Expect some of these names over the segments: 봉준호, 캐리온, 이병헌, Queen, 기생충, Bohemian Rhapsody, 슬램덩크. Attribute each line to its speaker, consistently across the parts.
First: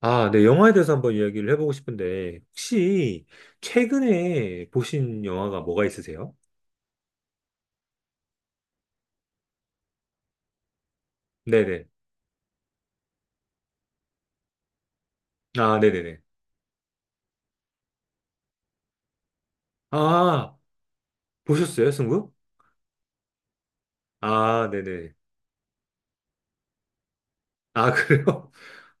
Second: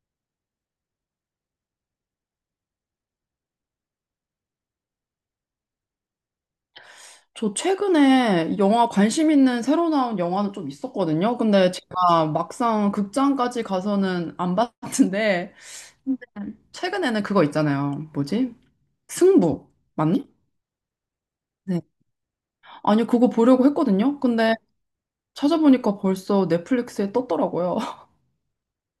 Speaker 1: 아, 네, 영화에 대해서 한번 이야기를 해보고 싶은데, 혹시 최근에 보신 영화가 뭐가 있으세요?
Speaker 2: 저 최근에 영화 관심 있는 새로 나온 영화는 좀 있었거든요. 근데
Speaker 1: 네네.
Speaker 2: 제가 막상 극장까지 가서는 안 봤는데,
Speaker 1: 아, 네네네.
Speaker 2: 근데 최근에는 그거 있잖아요. 뭐지? 승부. 맞니?
Speaker 1: 아,
Speaker 2: 네.
Speaker 1: 보셨어요, 승부?
Speaker 2: 아니, 그거 보려고 했거든요. 근데
Speaker 1: 아, 네네.
Speaker 2: 찾아보니까 벌써 넷플릭스에 떴더라고요.
Speaker 1: 아, 그래요?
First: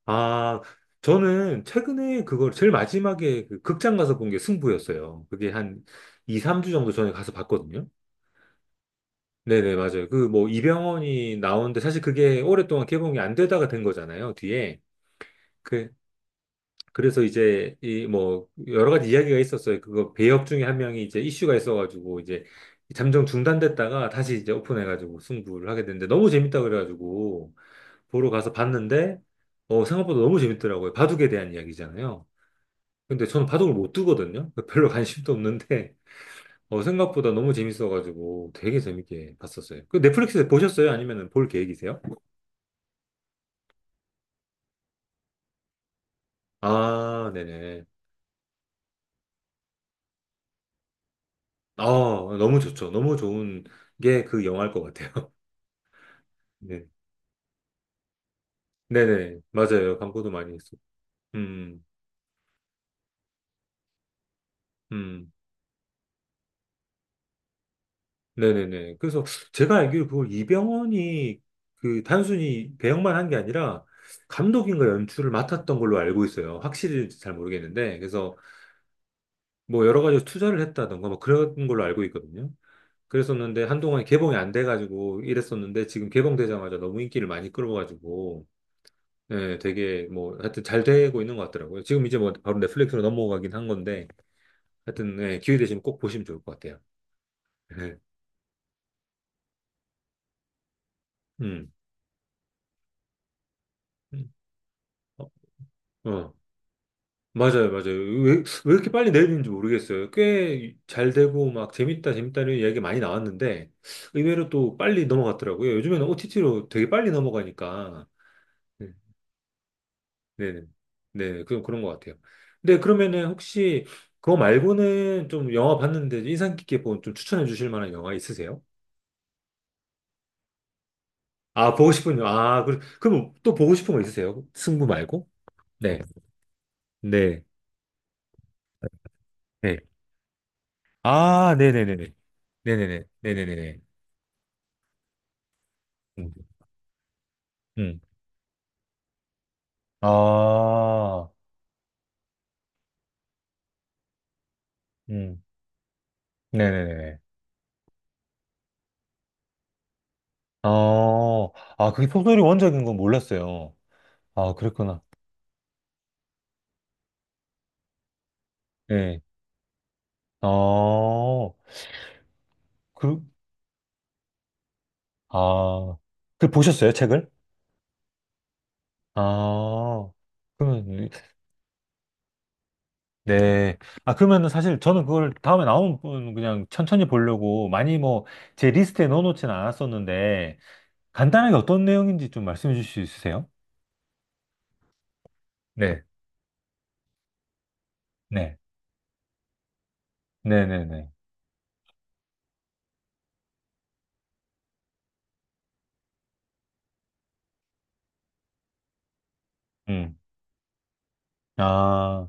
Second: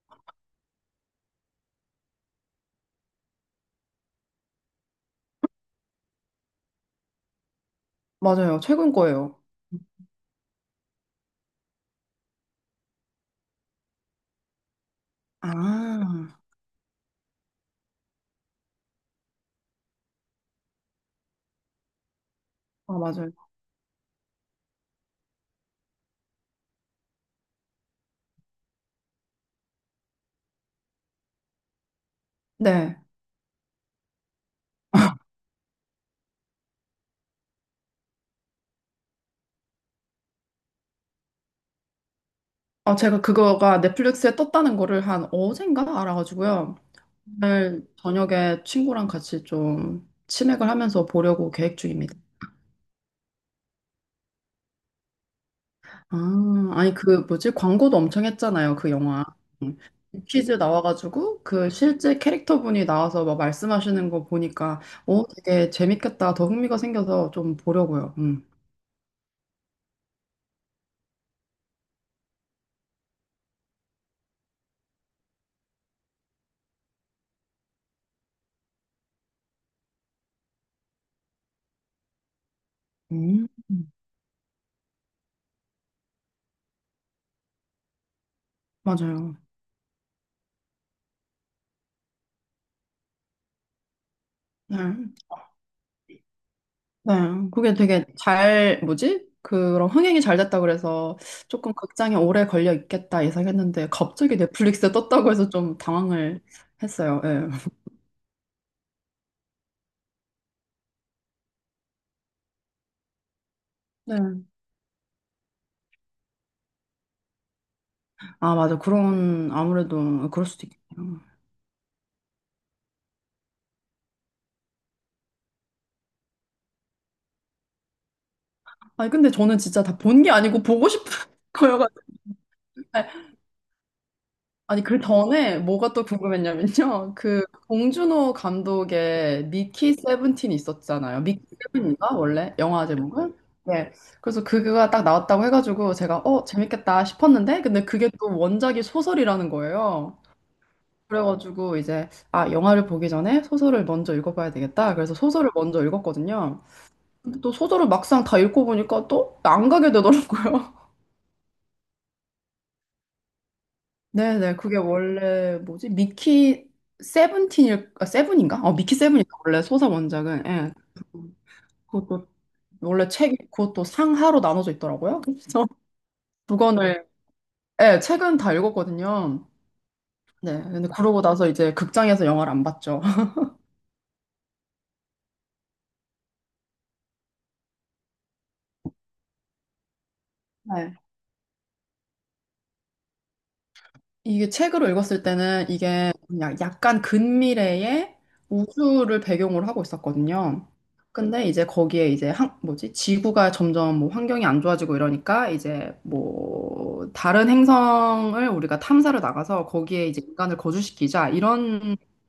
Speaker 1: 아, 저는 최근에 그걸 제일 마지막에 그 극장 가서 본 게 승부였어요. 그게 한 2, 3주 정도 전에 가서 봤거든요.
Speaker 2: 맞아요. 최근 거예요.
Speaker 1: 네네, 맞아요. 그 뭐 이병헌이 나오는데 사실 그게 오랫동안 개봉이 안 되다가 된 거잖아요, 뒤에. 그
Speaker 2: 아,
Speaker 1: 그래서 이제 이 뭐 여러 가지 이야기가 있었어요. 그거 배역 중에 한 명이 이제 이슈가 있어가지고 이제
Speaker 2: 아,
Speaker 1: 잠정
Speaker 2: 맞아요.
Speaker 1: 중단됐다가 다시 이제 오픈해가지고 승부를 하게 됐는데 너무 재밌다 그래가지고 보러 가서 봤는데 어 생각보다 너무 재밌더라고요. 바둑에 대한 이야기잖아요.
Speaker 2: 네.
Speaker 1: 근데 저는 바둑을 못 두거든요. 별로 관심도 없는데 어 생각보다 너무 재밌어가지고 되게 재밌게 봤었어요. 그 넷플릭스에 보셨어요? 아니면 볼 계획이세요?
Speaker 2: 아, 제가 그거가 넷플릭스에 떴다는 거를 한 어젠가 알아가지고요.
Speaker 1: 아, 네네.
Speaker 2: 오늘 저녁에 친구랑 같이 좀 치맥을 하면서 보려고 계획
Speaker 1: 아,
Speaker 2: 중입니다.
Speaker 1: 너무 좋죠. 너무 좋은 게 그 영화일 것 같아요.
Speaker 2: 아, 아니 그 뭐지? 광고도 엄청 했잖아요, 그 영화.
Speaker 1: 네네,
Speaker 2: 음.
Speaker 1: 맞아요. 광고도
Speaker 2: 퀴즈
Speaker 1: 많이 했어.
Speaker 2: 나와가지고 그
Speaker 1: 음,
Speaker 2: 실제 캐릭터분이 나와서 막 말씀하시는 거 보니까
Speaker 1: 음, 음.
Speaker 2: 되게 재밌겠다. 더 흥미가 생겨서 좀 보려고요. 음.
Speaker 1: 네네네. 그래서 제가 알기로 그걸 이병헌이 그 단순히 배역만 한 게 아니라 감독인가 연출을 맡았던 걸로 알고 있어요. 확실히 잘 모르겠는데. 그래서 뭐 여러 가지 투자를 했다던가 뭐 그런 걸로 알고 있거든요.
Speaker 2: 음.
Speaker 1: 그랬었는데 한동안 개봉이 안 돼가지고 이랬었는데 지금 개봉되자마자 너무 인기를 많이 끌어가지고
Speaker 2: 맞아요.
Speaker 1: 예, 되게 뭐 하여튼 잘 되고 있는 것 같더라고요. 지금 이제 뭐 바로 넷플릭스로 넘어가긴 한 건데
Speaker 2: 네.
Speaker 1: 하여튼 예, 기회 되시면 꼭 보시면 좋을 것 같아요.
Speaker 2: 네, 그게
Speaker 1: 네.
Speaker 2: 되게 잘, 뭐지? 그런 흥행이 잘 됐다 그래서
Speaker 1: 음.
Speaker 2: 조금 극장에 오래 걸려 있겠다 예상했는데
Speaker 1: 음.
Speaker 2: 갑자기 넷플릭스에
Speaker 1: 어,
Speaker 2: 떴다고 해서 좀
Speaker 1: 어.
Speaker 2: 당황을 했어요. 예.
Speaker 1: 맞아요, 맞아요. 왜 이렇게 빨리 내리는지 모르겠어요. 꽤 잘 되고, 막, 재밌다, 재밌다는 이야기 많이 나왔는데,
Speaker 2: 네.
Speaker 1: 의외로 또 빨리 넘어갔더라고요. 요즘에는 OTT로 되게 빨리 넘어가니까.
Speaker 2: 아, 맞아.
Speaker 1: 네,
Speaker 2: 그런, 아무래도 그럴
Speaker 1: 네, 네.
Speaker 2: 수도 있겠네요.
Speaker 1: 네, 그런 것 같아요. 근데 그러면은 혹시 그거 말고는 좀 영화 봤는데 인상 깊게 본 좀 추천해 주실 만한 영화 있으세요?
Speaker 2: 아니, 근데 저는 진짜 다 본 게 아니고 보고 싶은
Speaker 1: 아, 보고
Speaker 2: 거여가지고.
Speaker 1: 싶은, 영화. 아, 그럼 또 보고 싶은 거 있으세요?
Speaker 2: 아니,
Speaker 1: 승부
Speaker 2: 그
Speaker 1: 말고?
Speaker 2: 전에 뭐가
Speaker 1: 네,
Speaker 2: 또 궁금했냐면요. 그
Speaker 1: 네,
Speaker 2: 봉준호 감독의
Speaker 1: 네.
Speaker 2: 미키 세븐틴이 있었잖아요. 미키
Speaker 1: 아, 네네네네.
Speaker 2: 세븐인가? 원래 영화
Speaker 1: 네네네.
Speaker 2: 제목은?
Speaker 1: 네네네네.
Speaker 2: 네. 그래서 그거가 딱 나왔다고 해가지고 제가
Speaker 1: 음.
Speaker 2: 재밌겠다 싶었는데 근데
Speaker 1: 음.
Speaker 2: 그게 또 원작이 소설이라는 거예요.
Speaker 1: 아,
Speaker 2: 그래가지고 이제 아, 영화를 보기 전에 소설을 먼저 읽어봐야 되겠다. 그래서
Speaker 1: 음.
Speaker 2: 소설을 먼저 읽었거든요.
Speaker 1: 네네네네.
Speaker 2: 근데 또 소설을 막상 다 읽고 보니까 또 안 가게 되더라고요.
Speaker 1: 어, 아, 그게 소설이 원작인 건 몰랐어요. 아,
Speaker 2: 네네, 그게
Speaker 1: 그랬구나.
Speaker 2: 원래 뭐지? 미키 세븐틴일, 아, 세븐인가? 미키
Speaker 1: 네.
Speaker 2: 세븐인가? 원래 소설 원작은. 예.
Speaker 1: 어,
Speaker 2: 그것도 원래
Speaker 1: 그,
Speaker 2: 책, 그것도 상하로 나눠져 있더라고요. 그래서
Speaker 1: 아, 그
Speaker 2: 두
Speaker 1: 보셨어요,
Speaker 2: 권을,
Speaker 1: 책을?
Speaker 2: 예, 책은 다 읽었거든요.
Speaker 1: 아,
Speaker 2: 네, 근데
Speaker 1: 그러면,
Speaker 2: 그러고 나서 이제 극장에서 영화를 안 봤죠.
Speaker 1: 네. 아, 그러면은 사실 저는 그걸 다음에 나오면 그냥 천천히 보려고 많이 뭐 제 리스트에 넣어놓지는 않았었는데
Speaker 2: 네.
Speaker 1: 간단하게 어떤 내용인지 좀 말씀해 주실 수 있으세요?
Speaker 2: 이게 책으로 읽었을 때는
Speaker 1: 네.
Speaker 2: 이게 그냥 약간 근미래의
Speaker 1: 네.
Speaker 2: 우주를 배경으로 하고 있었거든요.
Speaker 1: 네네네.
Speaker 2: 근데 이제 거기에 이제 한, 뭐지? 지구가 점점 뭐 환경이 안 좋아지고 이러니까 이제 뭐 다른 행성을 우리가 탐사를 나가서 거기에
Speaker 1: 음.
Speaker 2: 이제 인간을 거주시키자 이런
Speaker 1: 아,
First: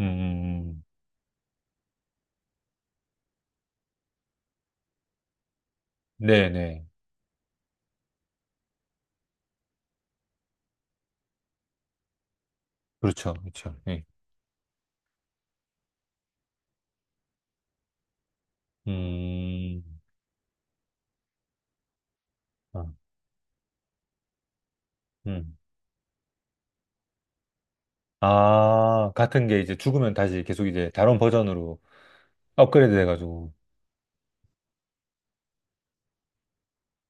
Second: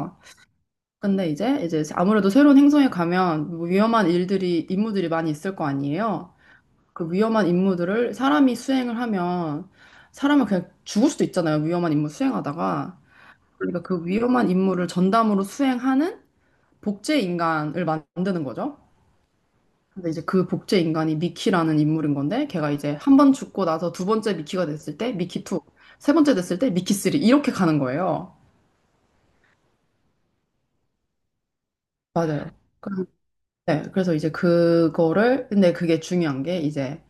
Speaker 1: 음, 음,
Speaker 2: 근데 이제 아무래도 새로운 행성에 가면 뭐 위험한 일들이 임무들이 많이 있을 거 아니에요.
Speaker 1: 네네.
Speaker 2: 그 위험한 임무들을 사람이 수행을 하면 사람은 그냥 죽을 수도 있잖아요. 위험한 임무 수행하다가.
Speaker 1: 그렇죠. 그렇죠.
Speaker 2: 그러니까 그 위험한 임무를 전담으로 수행하는 복제 인간을 만드는 거죠.
Speaker 1: 예.
Speaker 2: 근데 이제 그 복제 인간이 미키라는 인물인 건데 걔가
Speaker 1: 아,
Speaker 2: 이제 한 번 죽고 나서 두 번째 미키가 됐을 때 미키 2,
Speaker 1: 음.
Speaker 2: 세 번째 됐을 때 미키 3 이렇게 가는 거예요.
Speaker 1: 아, 같은 게 이제 죽으면 다시 계속 이제 다른 버전으로
Speaker 2: 맞아요.
Speaker 1: 업그레이드
Speaker 2: 그-
Speaker 1: 돼가지고.
Speaker 2: 네, 그래서 이제 그거를 근데 그게 중요한 게 이제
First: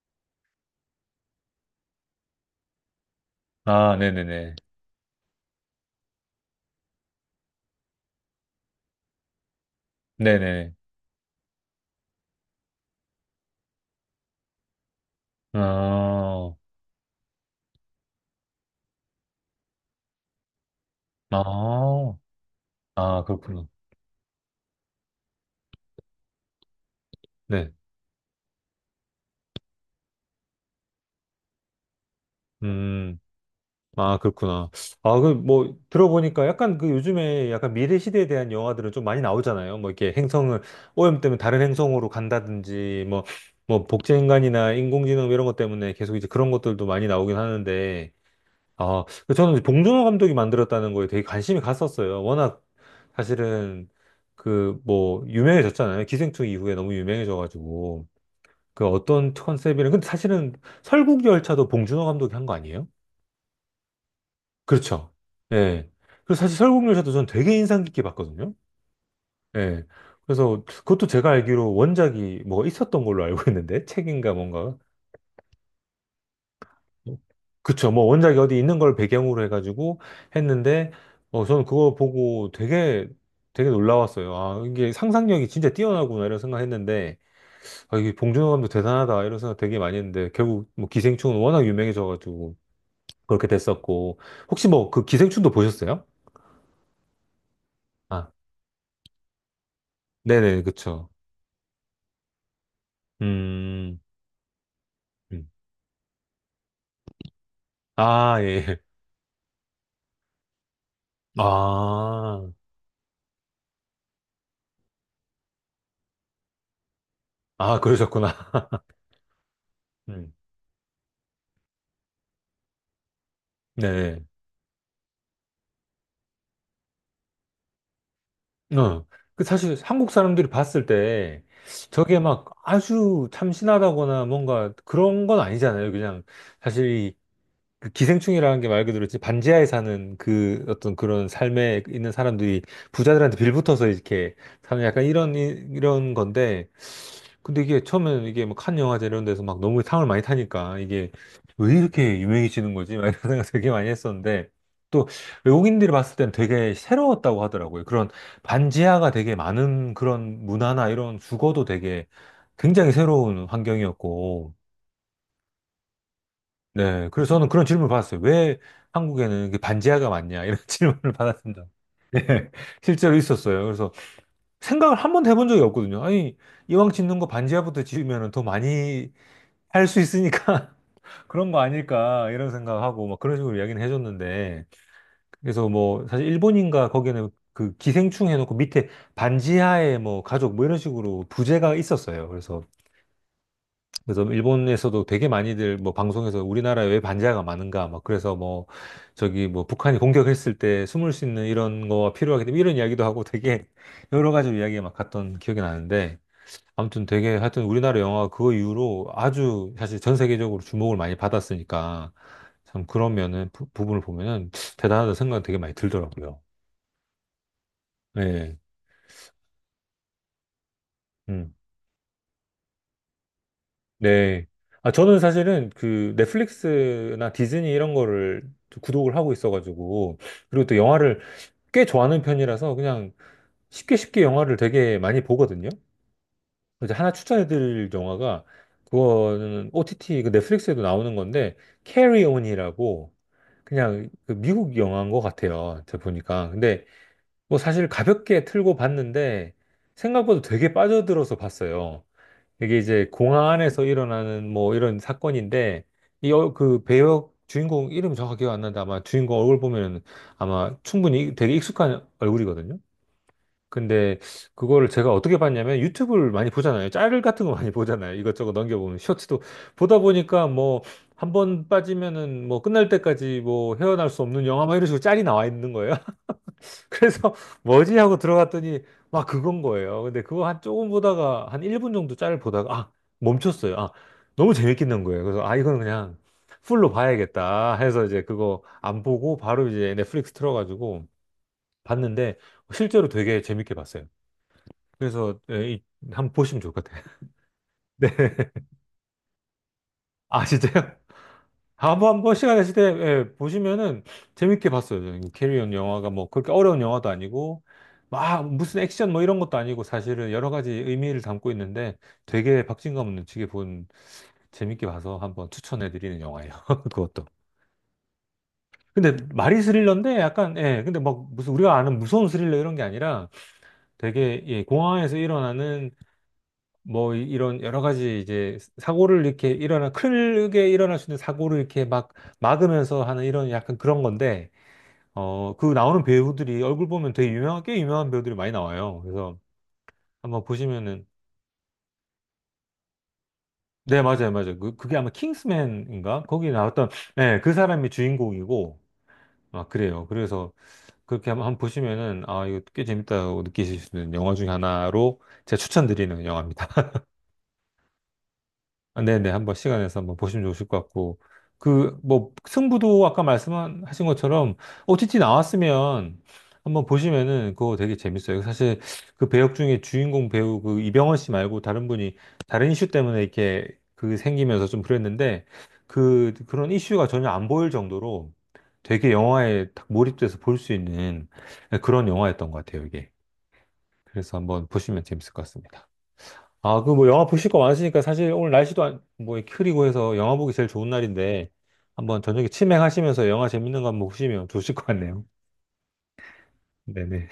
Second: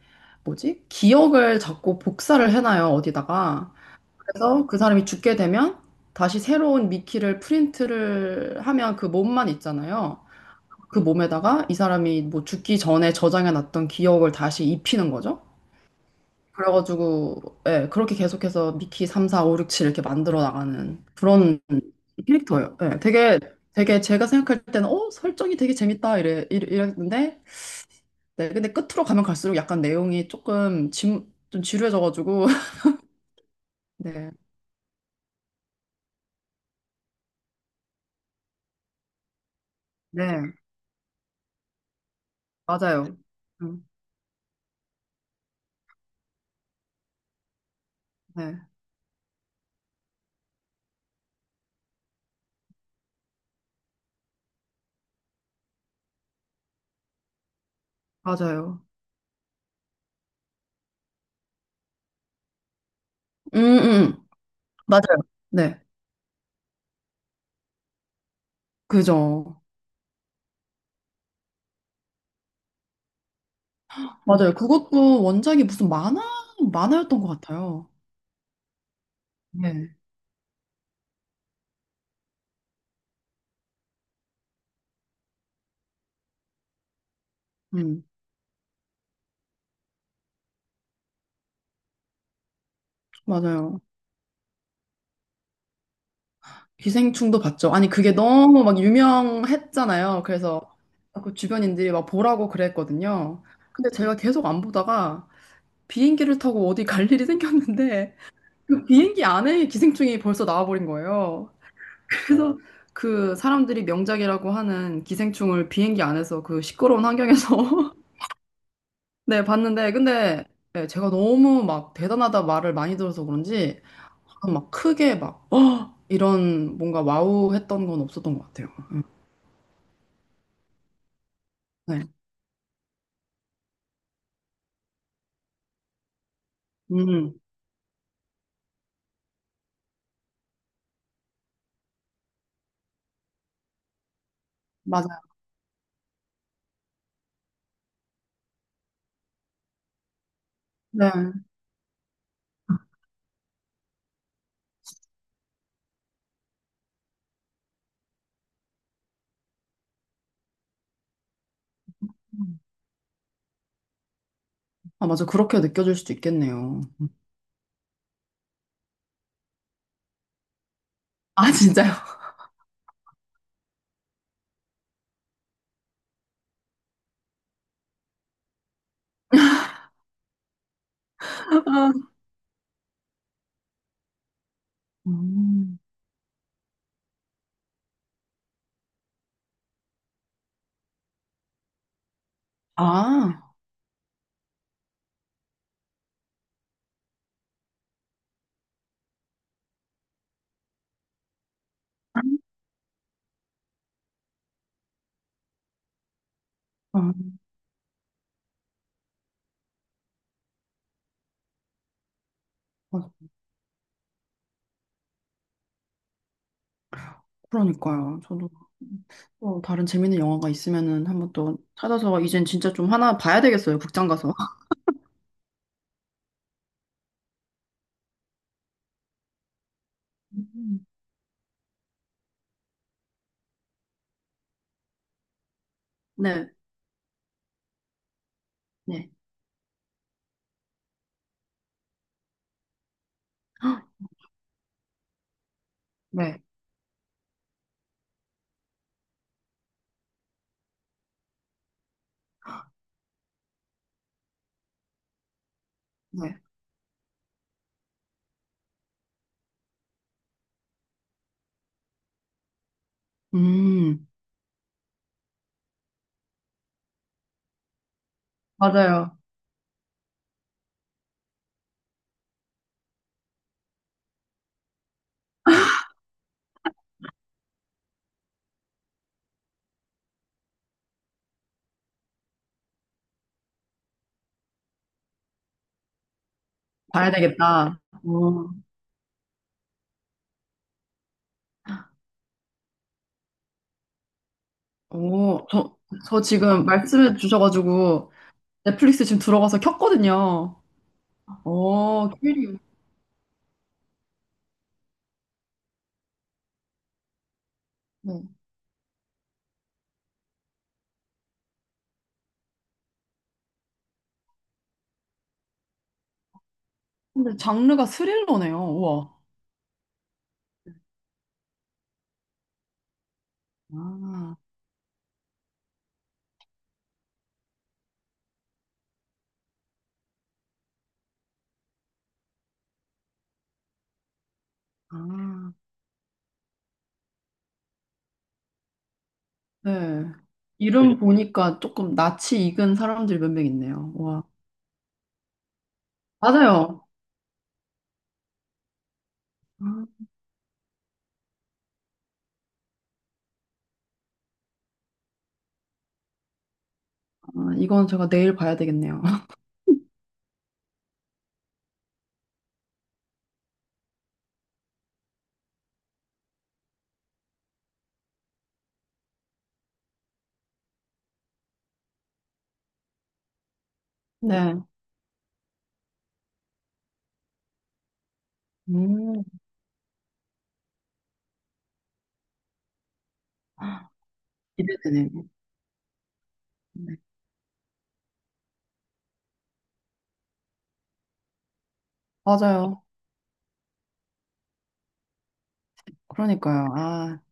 Speaker 2: 뭐지? 기억을 자꾸 복사를 해놔요, 어디다가.
Speaker 1: 아, 네네네.
Speaker 2: 그래서 그 사람이 죽게 되면 다시 새로운 미끼를 프린트를 하면 그 몸만 있잖아요.
Speaker 1: 네네.
Speaker 2: 그 몸에다가 이 사람이 뭐 죽기 전에 저장해 놨던 기억을 다시 입히는 거죠.
Speaker 1: 아,
Speaker 2: 그래가지고 예, 그렇게 계속해서 미키 3, 4, 5, 6, 7 이렇게 만들어 나가는 그런
Speaker 1: 아,
Speaker 2: 캐릭터예요. 예,
Speaker 1: 아,
Speaker 2: 되게
Speaker 1: 그렇구나.
Speaker 2: 되게 제가 생각할 때는 설정이 되게 재밌다 이랬는데
Speaker 1: 네.
Speaker 2: 네, 근데 끝으로 가면 갈수록 약간 내용이 조금 좀 지루해져가지고
Speaker 1: 음. 아,
Speaker 2: 네,
Speaker 1: 그렇구나. 아, 그, 뭐, 들어보니까 약간 그 요즘에 약간 미래 시대에 대한 영화들은 좀 많이 나오잖아요. 뭐, 이렇게
Speaker 2: 네,
Speaker 1: 행성을 오염 때문에 다른 행성으로 간다든지,
Speaker 2: 맞아요.
Speaker 1: 뭐,
Speaker 2: 음,
Speaker 1: 뭐, 복제인간이나 인공지능 이런 것 때문에 계속 이제 그런 것들도 많이 나오긴 하는데,
Speaker 2: 네.
Speaker 1: 아, 그 저는 이제 봉준호 감독이 만들었다는 거에 되게 관심이 갔었어요. 워낙 사실은 그, 뭐, 유명해졌잖아요. 기생충 이후에 너무 유명해져가지고.
Speaker 2: 맞아요.
Speaker 1: 그 어떤 컨셉이랑, 근데 사실은 설국열차도 봉준호 감독이 한 거 아니에요?
Speaker 2: 음, 음.
Speaker 1: 그렇죠.
Speaker 2: 맞아요. 네.
Speaker 1: 예. 그리고 사실 설국열차도 전 되게 인상 깊게 봤거든요.
Speaker 2: 그죠.
Speaker 1: 예. 그래서 그것도 제가 알기로 원작이 뭐 있었던 걸로 알고 있는데, 책인가
Speaker 2: 맞아요.
Speaker 1: 뭔가.
Speaker 2: 그것도 원작이 무슨 만화였던 것 같아요.
Speaker 1: 그쵸. 뭐 원작이 어디 있는 걸 배경으로
Speaker 2: 네.
Speaker 1: 해가지고 했는데, 어, 저는 그거 보고 되게 놀라웠어요. 아, 이게 상상력이 진짜 뛰어나구나 이런 생각했는데, 아,
Speaker 2: 음,
Speaker 1: 이게 봉준호 감독 대단하다 이런 생각 되게 많이 했는데, 결국 뭐 기생충은 워낙 유명해져가지고 그렇게
Speaker 2: 맞아요.
Speaker 1: 됐었고, 혹시 뭐 그 기생충도 보셨어요?
Speaker 2: 기생충도 봤죠. 아니, 그게
Speaker 1: 아,
Speaker 2: 너무 막 유명했잖아요. 그래서
Speaker 1: 네네, 그쵸.
Speaker 2: 그 주변인들이 막 보라고 그랬거든요. 근데
Speaker 1: 음,
Speaker 2: 제가 계속 안 보다가
Speaker 1: 음.
Speaker 2: 비행기를 타고 어디 갈 일이 생겼는데
Speaker 1: 아, 예.
Speaker 2: 그 비행기 안에 기생충이 벌써 나와버린 거예요.
Speaker 1: 아,
Speaker 2: 그래서 그 사람들이 명작이라고 하는 기생충을 비행기 안에서 그 시끄러운
Speaker 1: 아,
Speaker 2: 환경에서
Speaker 1: 그러셨구나.
Speaker 2: 네, 봤는데,
Speaker 1: 음,
Speaker 2: 근데, 네, 제가 너무 막 대단하다 말을 많이 들어서 그런지,
Speaker 1: 네.
Speaker 2: 막 크게 막, 어! 이런 뭔가 와우 했던 건 없었던 것 같아요.
Speaker 1: 어. 그 사실 한국 사람들이 봤을 때
Speaker 2: 네.
Speaker 1: 저게 막 아주 참신하다거나 뭔가 그런 건 아니잖아요. 그냥 사실
Speaker 2: 음,
Speaker 1: 이그 기생충이라는 게 말 그대로 지 반지하에 사는 그 어떤 그런 삶에 있는 사람들이 부자들한테 빌붙어서 이렇게 사는 약간
Speaker 2: 맞아요.
Speaker 1: 이런, 이런 건데 근데 이게 처음에는 이게 뭐칸 영화제 이런 데서 막 너무 상을 많이 타니까 이게
Speaker 2: 네.
Speaker 1: 왜 이렇게 유명해지는 거지? 막 이런 생각 되게 많이 했었는데 또 외국인들이 봤을 땐 되게 새로웠다고 하더라고요. 그런 반지하가 되게 많은 그런 문화나 이런 주거도 되게 굉장히 새로운 환경이었고
Speaker 2: 아, 맞아. 그렇게 느껴질 수도 있겠네요.
Speaker 1: 네. 그래서 저는 그런 질문을 받았어요. 왜 한국에는 이게 반지하가 많냐? 이런 질문을
Speaker 2: 아,
Speaker 1: 받았습니다.
Speaker 2: 진짜요?
Speaker 1: 네, 실제로 있었어요. 그래서 생각을 한 번도 해본 적이 없거든요. 아니, 이왕 짓는 거 반지하부터 지으면 더 많이 할 수 있으니까 그런 거 아닐까 이런 생각하고 막 그런 식으로 이야기는 해줬는데 그래서
Speaker 2: 음.
Speaker 1: 뭐 사실 일본인가 거기는 그 기생충 해놓고 밑에 반지하에 뭐 가족 뭐 이런 식으로 부제가 있었어요. 그래서
Speaker 2: 아,
Speaker 1: 그래서 일본에서도 되게 많이들 뭐 방송에서 우리나라에 왜 반지하가 많은가 막 그래서 뭐 저기 뭐 북한이 공격했을 때 숨을 수 있는 이런 거가 필요하기 때문에 이런 이야기도 하고 되게 여러 가지 이야기가 막 갔던 기억이 나는데
Speaker 2: 아,
Speaker 1: 아무튼 되게 하여튼 우리나라 영화가 그 이후로 아주 사실 전 세계적으로 주목을 많이 받았으니까 참
Speaker 2: 아,
Speaker 1: 그러면은 부, 분을 보면은 대단하다 생각이 되게 많이 들더라고요.
Speaker 2: 그러니까요. 저도
Speaker 1: 네.
Speaker 2: 또 다른 재밌는 영화가 있으면은 한번
Speaker 1: 음.
Speaker 2: 또 찾아서, 이젠 진짜 좀 하나 봐야 되겠어요. 극장 가서.
Speaker 1: 네. 아, 저는 사실은 그 넷플릭스나 디즈니 이런 거를 좀 구독을 하고 있어가지고 그리고 또
Speaker 2: 음.
Speaker 1: 영화를 꽤 좋아하는 편이라서 그냥 쉽게 쉽게 영화를 되게 많이 보거든요.
Speaker 2: 네,
Speaker 1: 이제 하나 추천해드릴 영화가
Speaker 2: 네.
Speaker 1: 그거는 OTT 그 넷플릭스에도 나오는 건데 캐리온이라고
Speaker 2: 헉,
Speaker 1: 그냥 그 미국 영화인 것 같아요. 제가
Speaker 2: 네,
Speaker 1: 보니까. 근데 뭐 사실 가볍게 틀고 봤는데 생각보다 되게 빠져들어서 봤어요. 이게 이제 공항 안에서 일어나는 뭐 이런 사건인데 이
Speaker 2: 네.
Speaker 1: 어, 그 배역 주인공 이름 정확히 기억 안 나는데 아마 주인공 얼굴 보면 아마 충분히 되게 익숙한 얼굴이거든요.
Speaker 2: 음,
Speaker 1: 근데 그거를 제가 어떻게 봤냐면 유튜브를 많이 보잖아요. 짤 같은 거 많이 보잖아요. 이것저것 넘겨보면
Speaker 2: 맞아요.
Speaker 1: 쇼츠도 보다 보니까 뭐 한 번 빠지면은 뭐 끝날 때까지 뭐 헤어날 수 없는 영화 막 이런 식으로 짤이 나와 있는 거예요. 그래서 뭐지 하고 들어갔더니 막 그건 거예요. 근데 그거 한 조금 보다가 한 1분 정도 짤 보다가 아 멈췄어요. 아 너무 재밌겠는 거예요. 그래서 아 이건 그냥 풀로
Speaker 2: 봐야
Speaker 1: 봐야겠다
Speaker 2: 되겠다.
Speaker 1: 해서 이제 그거 안 보고 바로 이제 넷플릭스 틀어가지고 봤는데 실제로 되게 재밌게 봤어요. 그래서
Speaker 2: 어,
Speaker 1: 예,
Speaker 2: 저, 저
Speaker 1: 한번 보시면
Speaker 2: 지금
Speaker 1: 좋을 것 같아요.
Speaker 2: 말씀해 주셔가지고
Speaker 1: 네.
Speaker 2: 넷플릭스 지금 들어가서
Speaker 1: 아,
Speaker 2: 켰거든요.
Speaker 1: 진짜요?
Speaker 2: 어,
Speaker 1: 한번 한번 시간
Speaker 2: 퀴리.
Speaker 1: 되실 때 예, 보시면은 재밌게 봤어요. 저는 캐리온 영화가 뭐 그렇게 어려운 영화도 아니고
Speaker 2: 네.
Speaker 1: 막 무슨 액션 뭐 이런 것도 아니고 사실은 여러 가지 의미를 담고 있는데 되게 박진감 넘치게 본 재밌게 봐서 한번 추천해 드리는 영화예요. 그것도.
Speaker 2: 근데 장르가 스릴러네요. 우와.
Speaker 1: 근데 말이 스릴러인데 약간 예 근데 막 무슨 우리가 아는 무서운 스릴러 이런 게 아니라
Speaker 2: 아,
Speaker 1: 되게 예, 공항에서 일어나는 뭐 이런 여러 가지 이제 사고를 이렇게 일어나 크게 일어날 수 있는 사고를 이렇게 막 막으면서 하는 이런 약간 그런 건데
Speaker 2: 아.
Speaker 1: 어 그 나오는 배우들이 얼굴 보면 되게 유명한 꽤 유명한 배우들이 많이 나와요. 그래서
Speaker 2: 네.
Speaker 1: 한번
Speaker 2: 이름
Speaker 1: 보시면은
Speaker 2: 보니까 조금 낯이 익은 사람들이 몇 명 있네요.
Speaker 1: 네
Speaker 2: 와.
Speaker 1: 맞아요 맞아요 그게 아마 킹스맨인가 거기
Speaker 2: 맞아요.
Speaker 1: 나왔던 네그 사람이 주인공이고 아
Speaker 2: 아,
Speaker 1: 그래요. 그래서 그렇게 한번 한번 보시면은 아 이거 꽤 재밌다고 느끼실 수 있는 영화 중에 하나로 제가 추천드리는 영화입니다.
Speaker 2: 아, 이건 제가 내일 봐야
Speaker 1: 아,
Speaker 2: 되겠네요.
Speaker 1: 네네. 한번 시간 내서 한번 보시면 좋으실 것 같고. 그, 뭐, 승부도 아까 말씀하신 것처럼 OTT 나왔으면 한번 보시면은 그거 되게 재밌어요. 사실 그 배역 중에 주인공 배우 그 이병헌 씨 말고 다른 분이 다른 이슈 때문에 이렇게 그
Speaker 2: 네.
Speaker 1: 생기면서 좀 그랬는데 그런 이슈가 전혀 안 보일 정도로 되게
Speaker 2: 음,
Speaker 1: 영화에 딱 몰입돼서 볼 수 있는 그런 영화였던 것 같아요, 이게. 그래서 한번 보시면
Speaker 2: 기대되네요.
Speaker 1: 재밌을 것 같습니다. 아, 그
Speaker 2: 네.
Speaker 1: 뭐 영화 보실 거 많으시니까 사실 오늘 날씨도 뭐 흐리고 해서 영화 보기 제일 좋은 날인데 한번 저녁에
Speaker 2: 맞아요.
Speaker 1: 치맥하시면서 영화 재밌는 거 한번 보시면 좋으실 것 같네요.
Speaker 2: 그러니까요. 아,
Speaker 1: 네네.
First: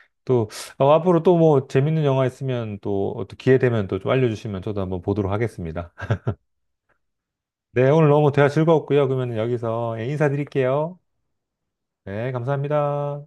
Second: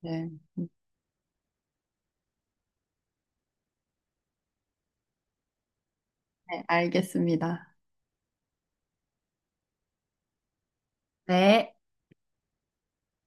Speaker 2: 네.
Speaker 1: 또 어, 앞으로 또 뭐 재밌는 영화 있으면 또 어떤 기회 되면 또 좀 알려주시면 저도 한번 보도록 하겠습니다.
Speaker 2: 네, 알겠습니다.
Speaker 1: 네, 오늘 너무 대화 즐거웠고요. 그러면 여기서 예, 인사드릴게요.
Speaker 2: 네.
Speaker 1: 네, 감사합니다.